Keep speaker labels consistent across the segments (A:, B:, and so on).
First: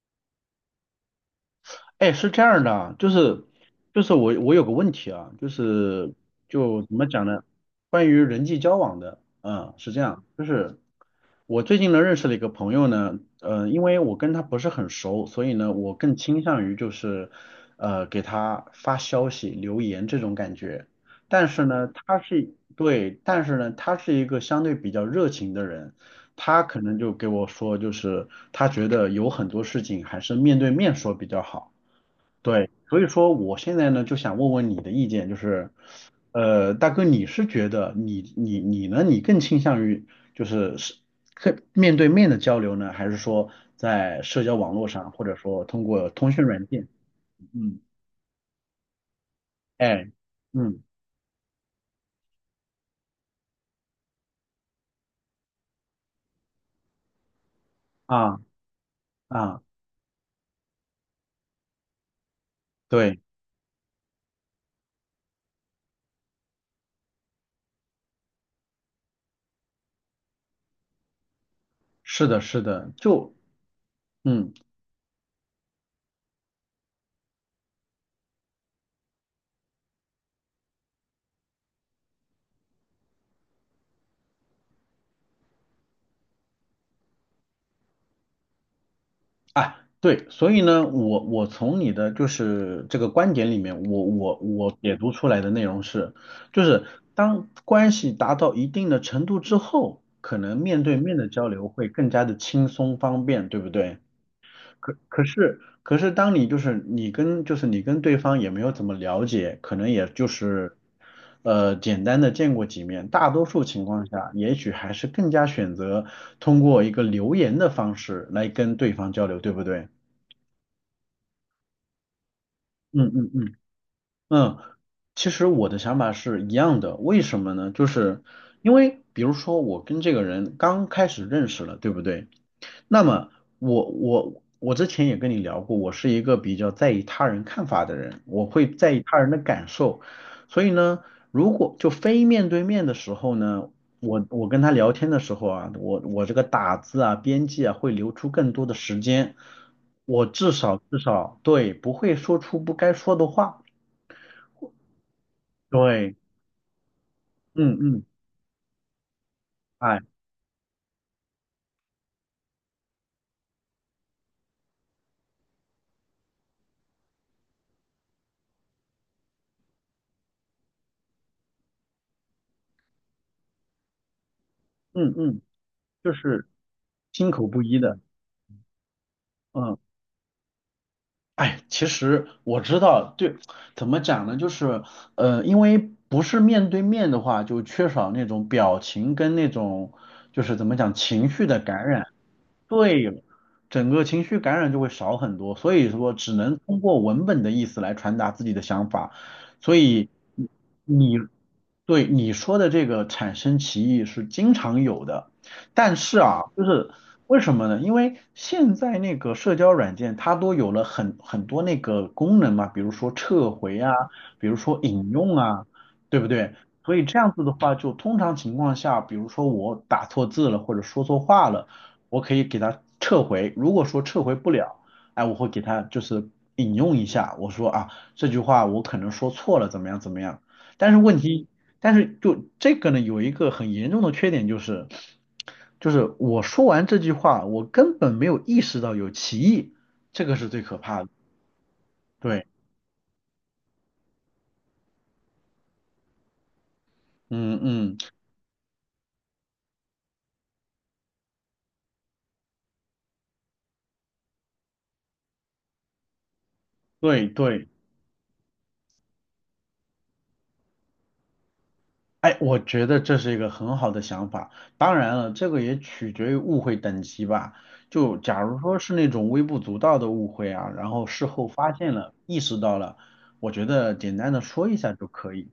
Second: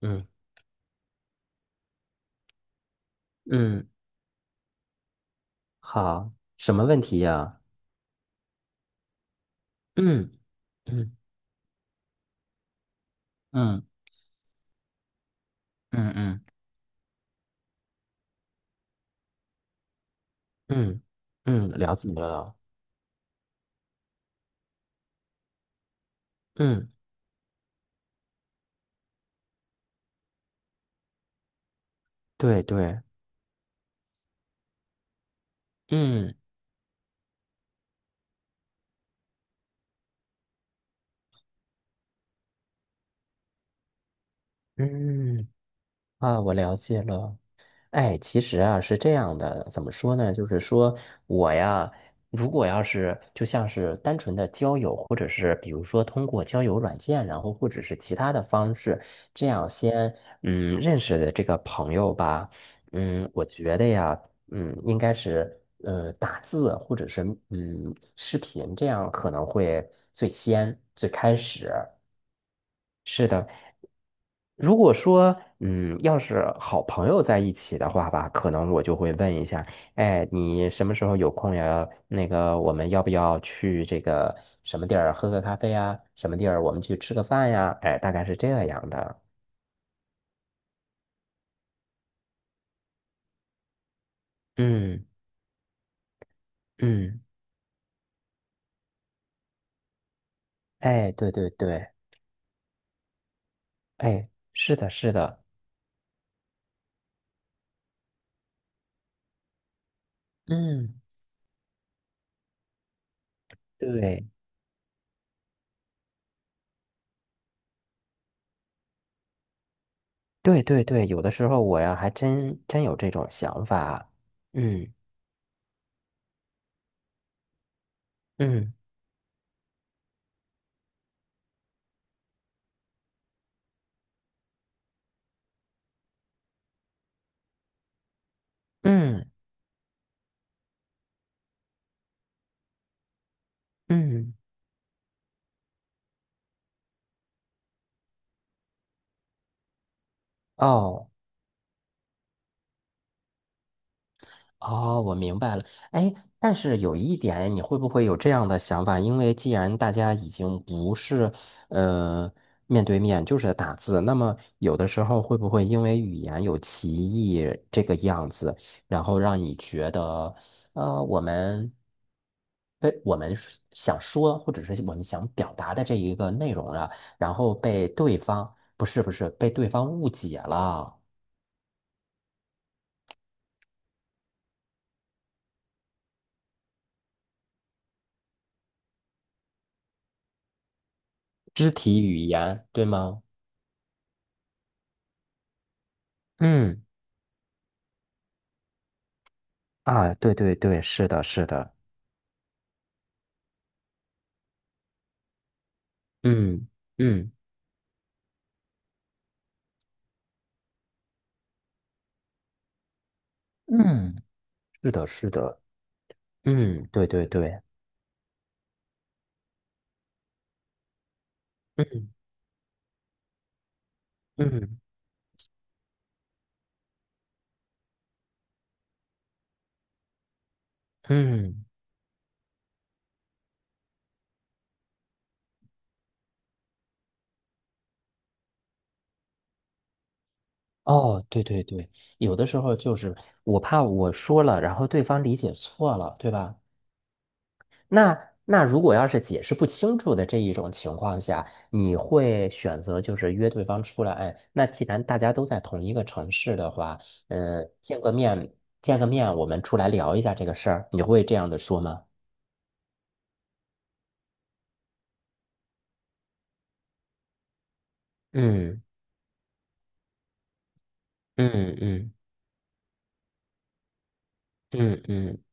A: 嗯
B: 哎，是这样的啊，就是
A: 嗯，
B: 就是我有个问题啊，就是
A: 好，什
B: 就
A: 么
B: 怎
A: 问
B: 么
A: 题
B: 讲呢？
A: 呀？
B: 关于人际交往的，是这样，
A: 嗯
B: 就是
A: 嗯
B: 我最近呢认识了一个朋友呢，因
A: 嗯
B: 为我跟他不是很熟，所以呢，我
A: 嗯
B: 更倾
A: 嗯，
B: 向于就是给他发消息、留言这种感觉。
A: 嗯
B: 但是
A: 嗯，
B: 呢，
A: 了解
B: 他是
A: 了。
B: 对，但是呢，他是一个相对比较热情的人，他可
A: 嗯，
B: 能就给我说，就是他觉得有很多事情还是面对面说比较好。
A: 对
B: 对，所
A: 对，
B: 以说我现在呢就想问问你的意见，就是，
A: 嗯
B: 大哥，你是觉得你呢，你更倾向于就是更面对面的交流呢，还是说在社交网络上，或者
A: 嗯
B: 说通过通
A: 啊，
B: 讯
A: 我
B: 软
A: 了
B: 件？
A: 解了。
B: 嗯，
A: 哎，其实啊是这样的，怎么
B: 哎，
A: 说呢？就是
B: 嗯
A: 说我呀，如果要是就像是单纯的交友，或者是比如说通过交友软件，然后或者是其他
B: 啊
A: 的方式，这
B: 啊，
A: 样先认识的这个朋友吧，
B: 对，
A: 我觉得呀，应该是打字或者是视频，这样可能会最先最开始。
B: 是的，是的，就嗯。
A: 如果说，要是好朋友在一起的话吧，可能我就会问一下，哎，你什么时候有空呀？那个，我们要不要去这个什么地儿喝个咖啡呀？什么地儿我们去吃个饭呀？哎，大概是这样的。
B: 啊，对，所以呢，我从你的就是这个观点里面，我解
A: 嗯
B: 读出来的内容是，就是
A: 嗯，
B: 当关系达到一定的程度之后，可能面对
A: 哎，
B: 面的
A: 对
B: 交
A: 对
B: 流会
A: 对，
B: 更加的轻松方便，对不对？
A: 哎，是的，
B: 可
A: 是
B: 可
A: 的，
B: 是可是当你就是你跟对方也没有怎么了解，可能也就是
A: 嗯，
B: 简单的见过几面，大多数情况
A: 对
B: 下，也许还是更加选择通过一个留言的方式来跟对方交流，对不对？
A: 对对对，有的时候我呀，还真真有这
B: 嗯
A: 种
B: 嗯嗯
A: 想法。
B: 嗯，
A: 嗯
B: 其实我的想法是一样的，为什么呢？就是因
A: 嗯
B: 为比如说我跟这个人刚开始认识了，对不对？那么我之前也跟你聊过，我是一个比较在意他人看法的人，我会在意他人
A: 嗯
B: 的感受，所以呢，如果就非面对面的时候呢，我
A: 嗯，
B: 我跟他聊天的时候啊，我这个打字啊、编辑啊会留出更多的时间，我至少至
A: 哦。
B: 少对不会说出不该说的话。
A: 哦，我明白了。哎，
B: 对，
A: 但是有一点，你
B: 嗯
A: 会不
B: 嗯，
A: 会有这样的想法？因为既然大
B: 哎，
A: 家已经不是呃面对面，就是打字，那么有的时候会不会因为语言有歧义这个样子，然后让你觉得，我们被我们是想说或者是我们
B: 嗯
A: 想
B: 嗯，
A: 表达的这
B: 就
A: 一个
B: 是
A: 内容啊，
B: 心
A: 然
B: 口
A: 后
B: 不一
A: 被
B: 的，
A: 对方，不是不是，被对
B: 嗯。
A: 方误解了，
B: 哎，其实我知道，对，怎么讲呢？就是，因为不是面对面的话，就缺少那种表情跟那种，就是怎么讲，情绪的
A: 肢
B: 感
A: 体
B: 染。
A: 语言，对
B: 对，
A: 吗？
B: 整个情绪感染就会少很多，所以说只能通
A: 嗯。
B: 过文本的意思来传达自己的想法。所以
A: 啊，对
B: 你
A: 对对，是
B: 你
A: 的，是的，
B: 对你说的这个产生歧义是经常有的，但是啊，就
A: 嗯
B: 是
A: 嗯
B: 为什么呢？因为现在那个社交软件它都有了很多那个功能嘛，比如说撤回啊，
A: 嗯，
B: 比如说
A: 是的，
B: 引
A: 是
B: 用
A: 的，
B: 啊，对不对？
A: 嗯，
B: 所以
A: 对
B: 这
A: 对
B: 样子的
A: 对。
B: 话，就通常情况下，比如说我打错字了或者说错话了，
A: 嗯
B: 我可以给它撤回。如果说撤回不了，
A: 嗯
B: 哎，我会给它就是引用一下，我说啊这句话我可能说错了，怎么样怎么样。但是问题
A: 嗯，
B: 但是就这个呢，有一个很严重的缺点就是，就是我说完这句话，我根本没有意识到有歧义，这个是最可怕的。
A: 哦，对对对，有
B: 对，
A: 的时候就是我怕我说了，然后对方理解错了，对吧？
B: 嗯嗯，
A: 那如果要是解释不清楚的这一种情况下，你会选择就是约对方出来？哎，那既然大家都在同一个城市的话，
B: 对
A: 呃，
B: 对。
A: 见个面，见个面，我们出来聊一下这个事儿，你会这样的说吗？
B: 哎，我觉得这是一个很好的想法。当然了，这个也取决于误会等级吧。就假如说
A: 嗯
B: 是那种微不足道的误会啊，然后事后发
A: 嗯
B: 现了、
A: 嗯
B: 意识到了，我觉得简单的说一下
A: 嗯
B: 就可
A: 嗯，
B: 以。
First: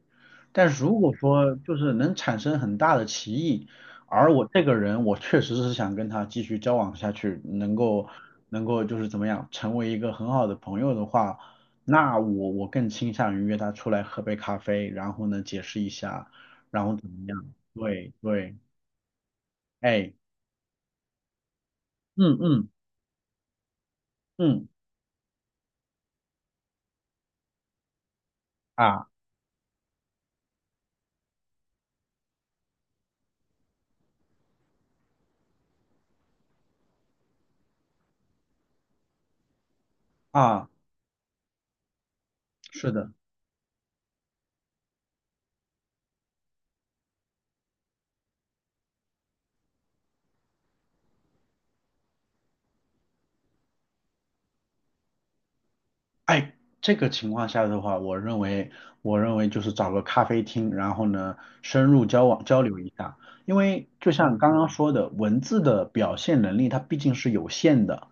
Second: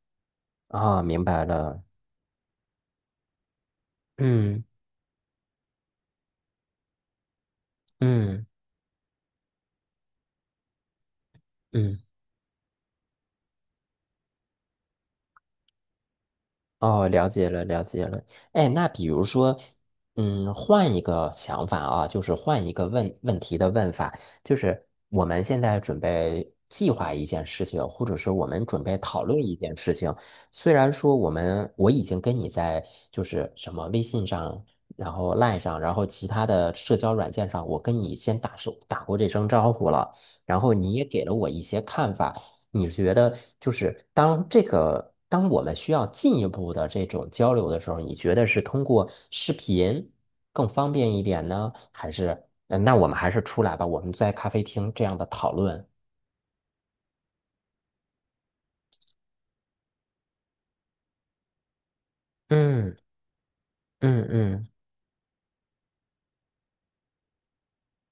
B: 但是如
A: 啊，
B: 果
A: 明白
B: 说就
A: 了，
B: 是能产生很大的歧义，而我这
A: 嗯
B: 个人我确实是想跟他继续交往下去，能够
A: 嗯
B: 能够就是怎么样成为一个很好的朋友的话，
A: 嗯。
B: 那我更倾向于约他出来喝杯咖啡，然后呢解释一下。然后
A: 哦，
B: 怎么
A: 了解
B: 样？
A: 了，了解
B: 对
A: 了。
B: 对，
A: 哎，那比如说，
B: 哎，
A: 换一个想法啊，就是
B: 嗯
A: 换
B: 嗯
A: 一个问问题的问法，就
B: 嗯
A: 是我们现在准备计划一件事情，或者是我们准备
B: 啊
A: 讨论一件事情。虽然说我已经跟你在就是什么微信上，然后 LINE 上，然后其他的社交软件上，我跟你先手打过这声招呼了，然
B: 啊，
A: 后你也给了我一些看法。你
B: 是的。
A: 觉得就是当这个，当我们需要进一步的这种交流的时候，你觉得是通过视频更方便一点呢，还是，那我们还是出来吧，我们在咖啡厅这样的讨论。
B: 哎，这个情况下的话，我认为，我认为就是找个咖啡厅，然后呢，深入交往交流一
A: 嗯
B: 下。因为就
A: 嗯
B: 像刚刚
A: 嗯
B: 说的，文字的表现能力它毕竟是有限的，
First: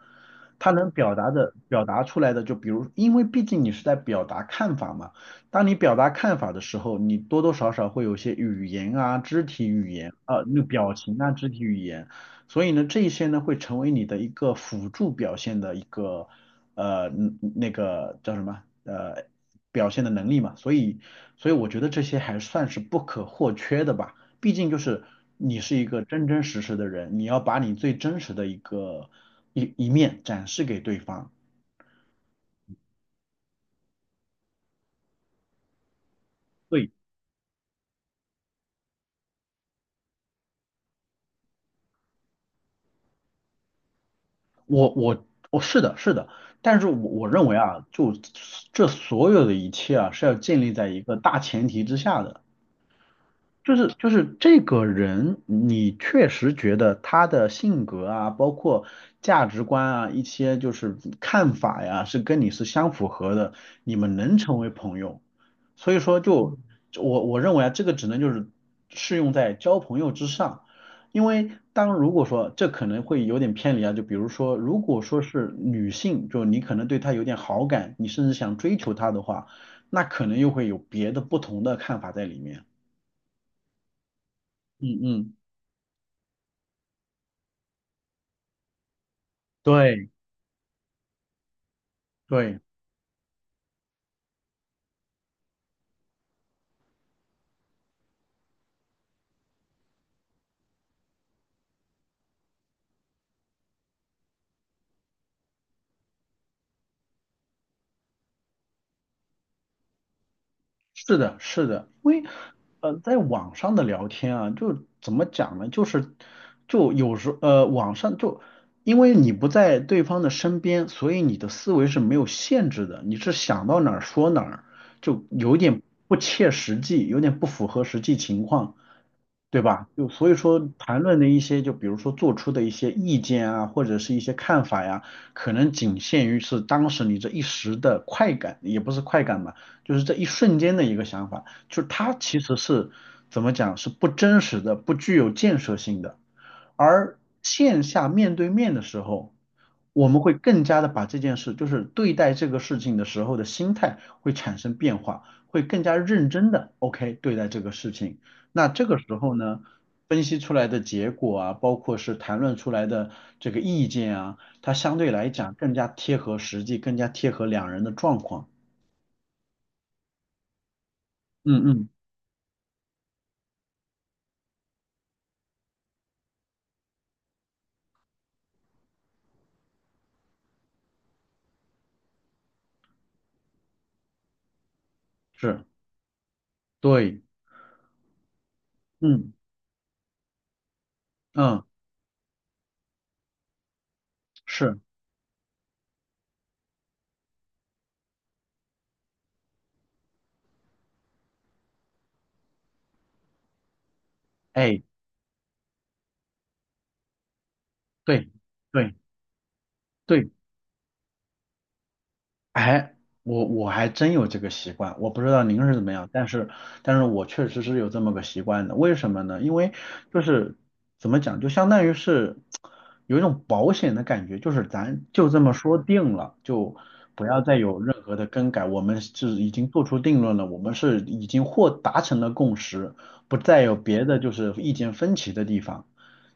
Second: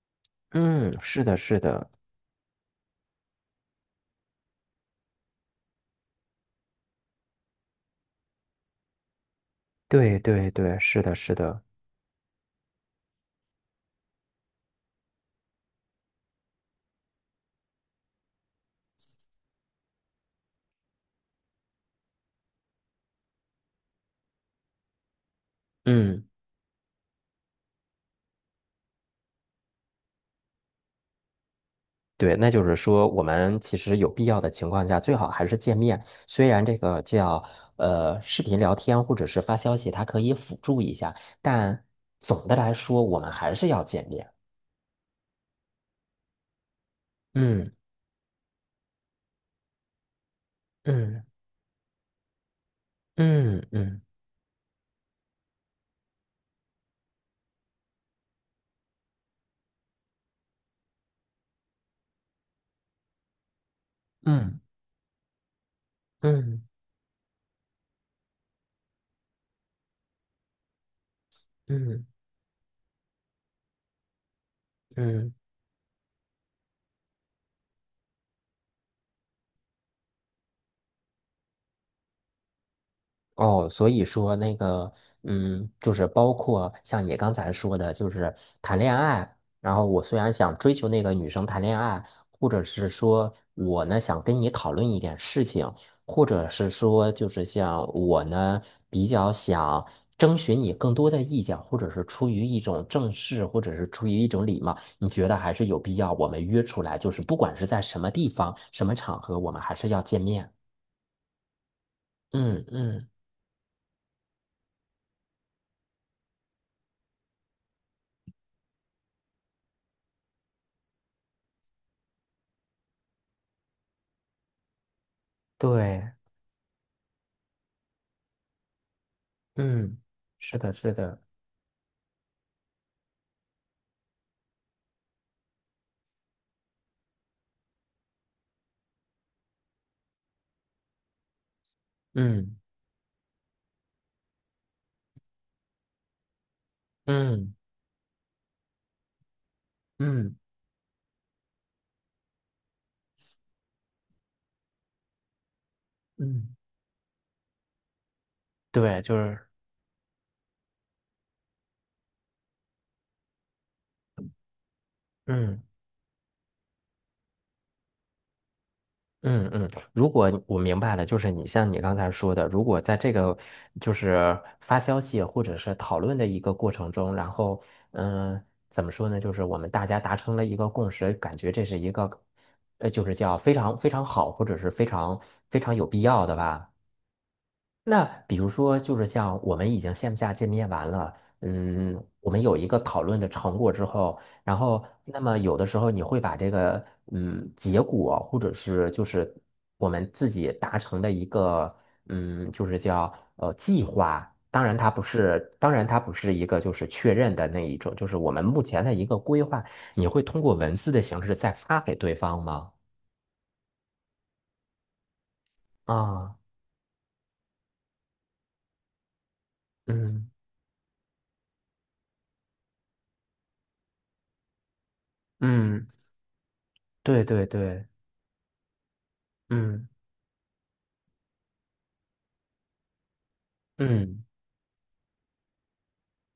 B: 它能
A: 嗯，
B: 表
A: 是
B: 达
A: 的，
B: 的
A: 是
B: 表
A: 的，
B: 达出来的，就比如，因为毕竟你是在表达看法嘛，当你表达看法的时候，你多多少少会有些语言啊、肢体语言
A: 对
B: 啊、
A: 对
B: 那
A: 对，
B: 表
A: 是的，
B: 情啊、
A: 是
B: 肢体
A: 的，
B: 语言，所以呢，这一些呢会成为你的一个辅助表现的一个。那个叫什么表现的能力嘛，所以我觉得这些还算是不可或缺的吧，毕竟就是你是一个
A: 嗯。
B: 真真实实的人，你要把你最真实的一个一面展示给对方。
A: 对，那就是说，我们其实有必要的情况下，最好还是见面。虽然这
B: 对，
A: 个叫视频聊天或者是发消息，它可以辅助一下，但总的来说，我们还是要见面。
B: 我是的是的，但是我认为
A: 嗯
B: 啊，就这所有的一切啊是要建立在一个
A: 嗯
B: 大前提之下的。
A: 嗯
B: 就是
A: 嗯
B: 就是这个人，你确实觉得他的性格啊，包括价值观啊，一些就是看法呀，是跟你是相符合的，你们能成
A: 嗯
B: 为朋友。所以说就，
A: 嗯
B: 我认为啊，这个只能就是适用在交朋友之上，因为当
A: 嗯
B: 如果说这可能会有点偏离啊，就比如说，如果
A: 嗯
B: 说
A: 嗯。
B: 是女性，就你可能对她有点好感，你甚至想追求她的话，那可能又会有别的不同的看法在里面。
A: 哦，所以说那个，
B: 嗯嗯。
A: 就是包括像你刚才说的，就是谈恋爱。然后我
B: 对
A: 虽然想追求那个女生谈恋爱，或
B: 对，
A: 者是说我呢想跟你讨论一点事情，或者是说就是像我呢比较想征询你更多的意见，或者是出于一种正式，或者是出于一种礼貌，你觉得还是有必要我们约出来，就是不管是在什么地方、什么场合，我们还是要见面。
B: 是的，是的，因为
A: 嗯嗯，
B: 在网上的聊天啊，就怎么讲呢？就是就有时网上就因为你不在对方的身边，所以你的思维是没有限制的，你是想到哪儿说哪儿，就有点
A: 对。
B: 不切实际，有点不符合实际情况。对吧？
A: 嗯，
B: 就所以
A: 是
B: 说，
A: 的，是
B: 谈论
A: 的，
B: 的一些，就比如说做出的一些意见啊，或者是一些看法呀，可能仅限于是当时你这一时的快感，也不是快感吧，就是这一瞬间的一个想法，就是它其
A: 嗯
B: 实是怎么讲，是不真实的，不具有建设性的。而
A: 嗯
B: 线下面对面的时候，我们会
A: 嗯
B: 更加的把这件事，就是对待这个事情的时候的心态会产生变化，会更加认真
A: 嗯，
B: 的 OK 对待这个事情。那这个
A: 对，
B: 时
A: 就
B: 候
A: 是
B: 呢，分析出来的结果啊，包括是谈论出来的这个意见啊，它相对来讲
A: 嗯
B: 更加贴合实际，更加贴合两人的状况。
A: 嗯嗯。如果我明白了，就是
B: 嗯
A: 像你
B: 嗯，
A: 刚才说的，如果在这个就是发消息或者是讨论的一个过程中，然后嗯、呃怎么说呢？就是我们大家达成了一个共识，感觉这是一个就是叫非常非常好，或者是非常非
B: 是，
A: 常有必要的吧。
B: 对，
A: 那比如说，就是
B: 嗯
A: 像我们已经线下见面完了，
B: 嗯
A: 我们有一个讨论的成果之后，然
B: 是，
A: 后那么有的时候你会把这个结果，或者是就是我们自己达成的一个就是叫计划，
B: 哎，
A: 当然它不是一个就是确认的那一种，就是
B: 对
A: 我们目前的
B: 对
A: 一个规划，你会
B: 对。
A: 通过文字的形式再发给对方吗？
B: 哎，我还真有这个习惯，我不知道您是怎么样，但
A: 啊，
B: 是我确实是有这么个习惯的。为什么呢？因为就
A: 嗯
B: 是怎么讲，就相当于是有一种保险的感觉，就是咱就这么说
A: 嗯，
B: 定了，就
A: 对
B: 不要
A: 对
B: 再有
A: 对，
B: 任何的更改。我们是已经做
A: 嗯
B: 出定论了，我们是已经或达成了共识，不再有别的
A: 嗯。
B: 就是意见分歧的地方。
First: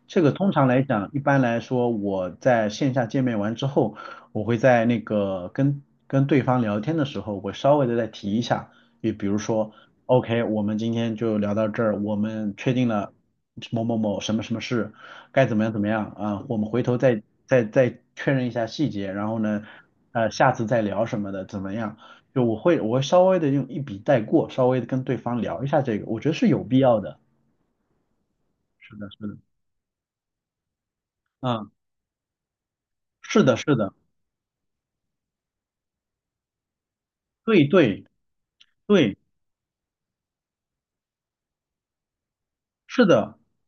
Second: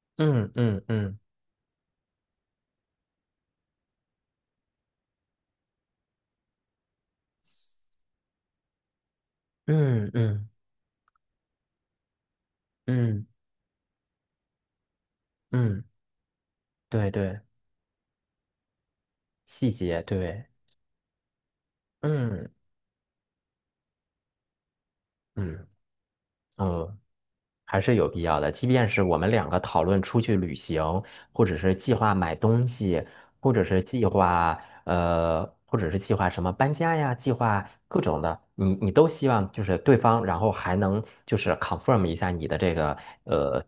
B: 这个通
A: 嗯
B: 常来
A: 嗯
B: 讲，一
A: 嗯
B: 般来说，我在线下见面完之后。我会在那个跟对方聊天的时候，我稍微的再提一下，也比如说
A: 嗯
B: ，OK，
A: 嗯
B: 我们今天就聊到这儿，我们确定了
A: 嗯
B: 某某某什么什么事，该怎么样怎
A: 嗯，
B: 么样啊，我们回头
A: 对
B: 再
A: 对，
B: 再再确认一下细节，然后呢，
A: 细节对，
B: 下次再聊什么的怎么样？就
A: 嗯
B: 我会稍微的用一笔带过，稍微的跟对方聊一
A: 嗯
B: 下这个，我觉得是有必
A: 嗯，
B: 要的。
A: 还是有必要的。即便
B: 是
A: 是
B: 的，
A: 我
B: 是
A: 们
B: 的，
A: 两个讨论出去旅行，或者
B: 嗯，
A: 是计划买东西，
B: 是
A: 或
B: 的，
A: 者
B: 是
A: 是
B: 的，
A: 计划或者是计划什么搬家呀，计划
B: 对
A: 各
B: 对。
A: 种的，你都
B: 对，
A: 希望就是对方，然后还能就是 confirm 一下你的
B: 是的，
A: 呃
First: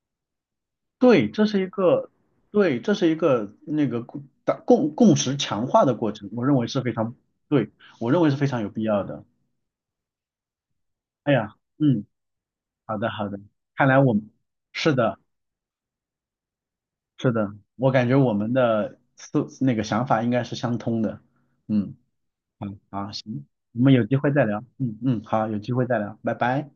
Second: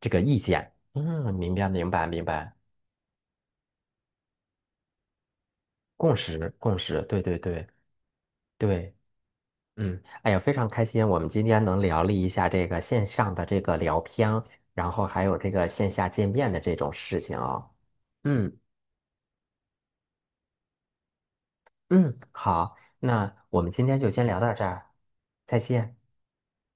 A: 这个意见。
B: 对，
A: 嗯，
B: 这
A: 明
B: 是一
A: 白明白
B: 个，
A: 明白，
B: 对，这是一个那个共打共共识强化的过
A: 共
B: 程，我
A: 识
B: 认为
A: 共
B: 是非
A: 识，
B: 常，
A: 对对对。
B: 对，我认为是非常有必
A: 对
B: 要的。
A: 嗯，哎呀，非常开心，我们
B: 哎
A: 今
B: 呀，
A: 天能聊
B: 嗯，
A: 了一下这个
B: 好
A: 线
B: 的好
A: 上
B: 的，
A: 的这个
B: 看来
A: 聊
B: 我们
A: 天，然
B: 是
A: 后
B: 的
A: 还有这个线下见面的这种事
B: 是
A: 情
B: 的，
A: 哦。
B: 我感觉我们
A: 嗯
B: 的那个想法应该是相通的。嗯，
A: 嗯，
B: 好，
A: 好，
B: 好，
A: 那
B: 行，
A: 我们
B: 我
A: 今
B: 们
A: 天
B: 有
A: 就
B: 机
A: 先
B: 会
A: 聊
B: 再
A: 到
B: 聊。
A: 这儿，
B: 嗯嗯，好，有
A: 再
B: 机会
A: 见。
B: 再聊，拜拜。